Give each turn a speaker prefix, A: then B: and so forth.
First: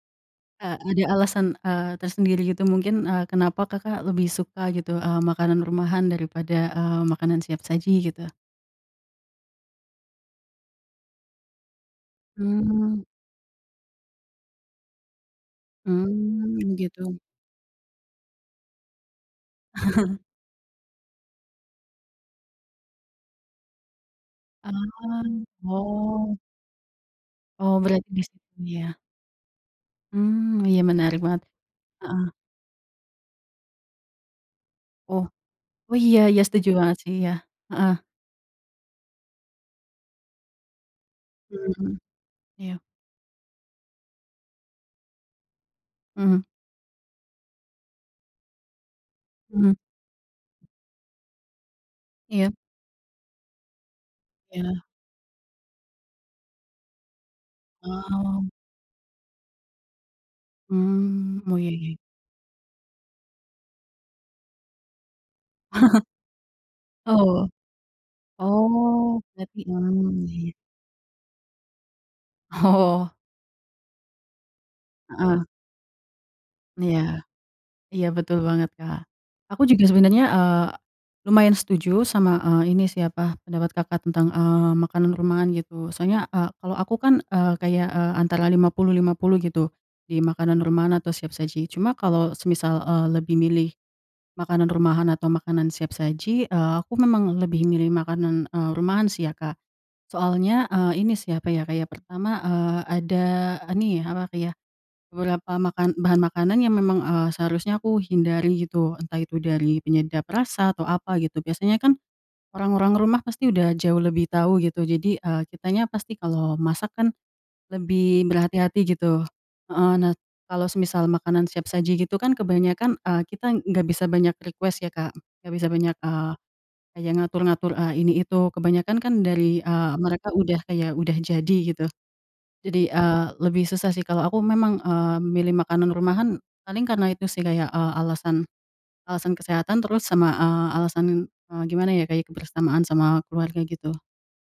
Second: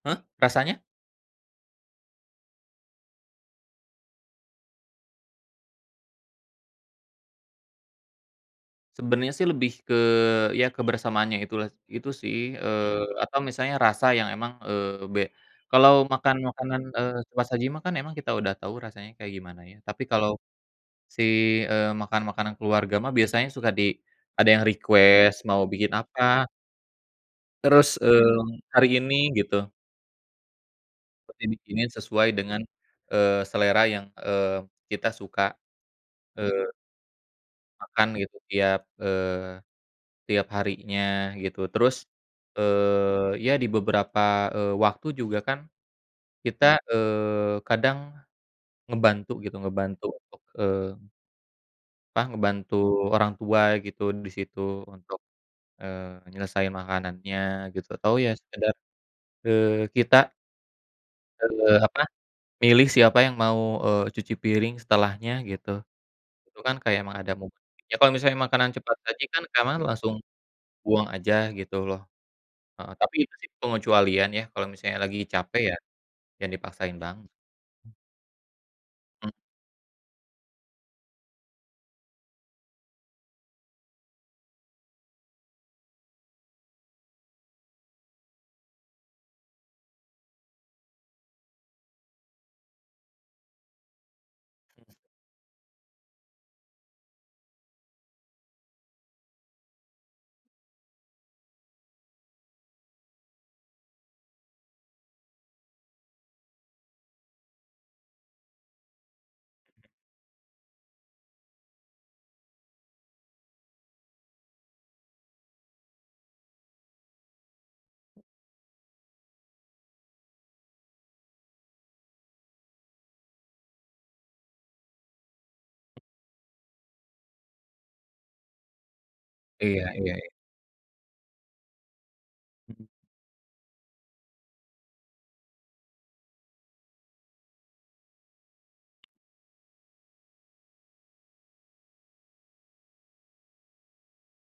A: Hah,
B: Eee,
A: rasanya?
B: ada alasan, eee, tersendiri gitu mungkin, eee, kenapa, Kakak, lebih suka gitu, eee, makanan rumahan daripada, eee, makanan siap saji gitu?
A: Sebenernya sih lebih ke ya kebersamaannya itulah itu sih
B: Mmm.
A: eee, apa misalnya rasa yang emang, eee, be kalau makan
B: Mmm,
A: makanan,
B: gitu.
A: eee, cepat saji mah kan emang kita udah tahu rasanya kayak gimana ya tapi kalau, si, eee, makan makanan keluarga mah biasanya suka di ada yang
B: Ah,
A: request mau bikin
B: oh.
A: apa.
B: Oh,
A: Terus,
B: berarti
A: eee,
B: [unintelligible]
A: hari
B: ya.
A: ini gitu.
B: Mmm, iya menarik
A: Buat
B: banget,
A: dibikinin
B: heeh.
A: sesuai dengan, eee, selera yang, eee, kita
B: Oh
A: suka,
B: oh iya ya setuju
A: eee
B: banget sih ya, heeh.
A: makan gitu tiap eee, tiap harinya gitu terus,
B: Mmm, iya.
A: eee, ya di beberapa, eee, waktu juga kan,
B: Mhm.
A: kita, eee, kadang, ngebantu gitu
B: Mmm.
A: ngebantu untuk, eee apa
B: Iya.
A: ngebantu orang tua gitu disitu
B: Ya.
A: untuk, eee, nyelesaiin makanannya gitu atau ya
B: Oh.
A: sekedar, eee, kita
B: Mmm, oh ya
A: eee,
B: ya.
A: apa, milih siapa yang mau, eee, cuci piring setelahnya gitu, tuh kan kayak emang ada
B: Oh,
A: momen ya kalau misalnya makanan cepat
B: oh
A: saji kan
B: berarti
A: karena langsung,
B: mmm, ya ya.
A: buang aja gitu loh, heeh,
B: Oh.
A: tapi itu sih pengecualian ya kalau misalnya lagi
B: Heeh.
A: capek ya, jangan dipaksain
B: Iya,
A: banget.
B: iya betul banget, Kak,
A: M
B: aku juga sebenernya, eee, lumayan setuju sama, eee, ini sih apa, pendapat, Kakak, tentang, eee, makanan rumahan gitu soalnya, eee, kalau aku kan, eee, kayak, eee, antara 50-50 gitu, di makanan rumahan atau siap saji cuma kalau semisal, eee, lebih milih, makanan rumahan atau makanan siap saji, eee, aku memang lebih milih makanan, eee, rumahan sih ya, Kak, soalnya, eee, ini sih apa ya, kayak pertama, eee, ada nih apa iya, beberapa makan bahan makanan yang memang, eee, seharusnya aku hindari gitu entah itu dari penyedap rasa atau apa gitu biasanya kan, orang-orang rumah pasti udah jauh lebih tahu gitu jadi, eee, kitanya pasti kalau masak kan, lebih berhati-hati gitu, heeh, nah kalau semisal makanan siap saji gitu kan kebanyakan, eee, kita gak bisa banyak request ya, Kak, gak bisa banyak, eee, kayak ngatur-ngatur, eee, ini itu kebanyakan kan dari,
A: Iya
B: eee,
A: iya ya.
B: mereka udah kayak udah jadi gitu, jadi,
A: Mhm.
B: eee, lebih susah sih kalau aku memang, eee, milih makanan rumahan paling karena itu sih kayak, eee, alasan alasan kesehatan terus sama, eee, alasan, eee, gimana ya kayak kebersamaan sama keluarga gitu.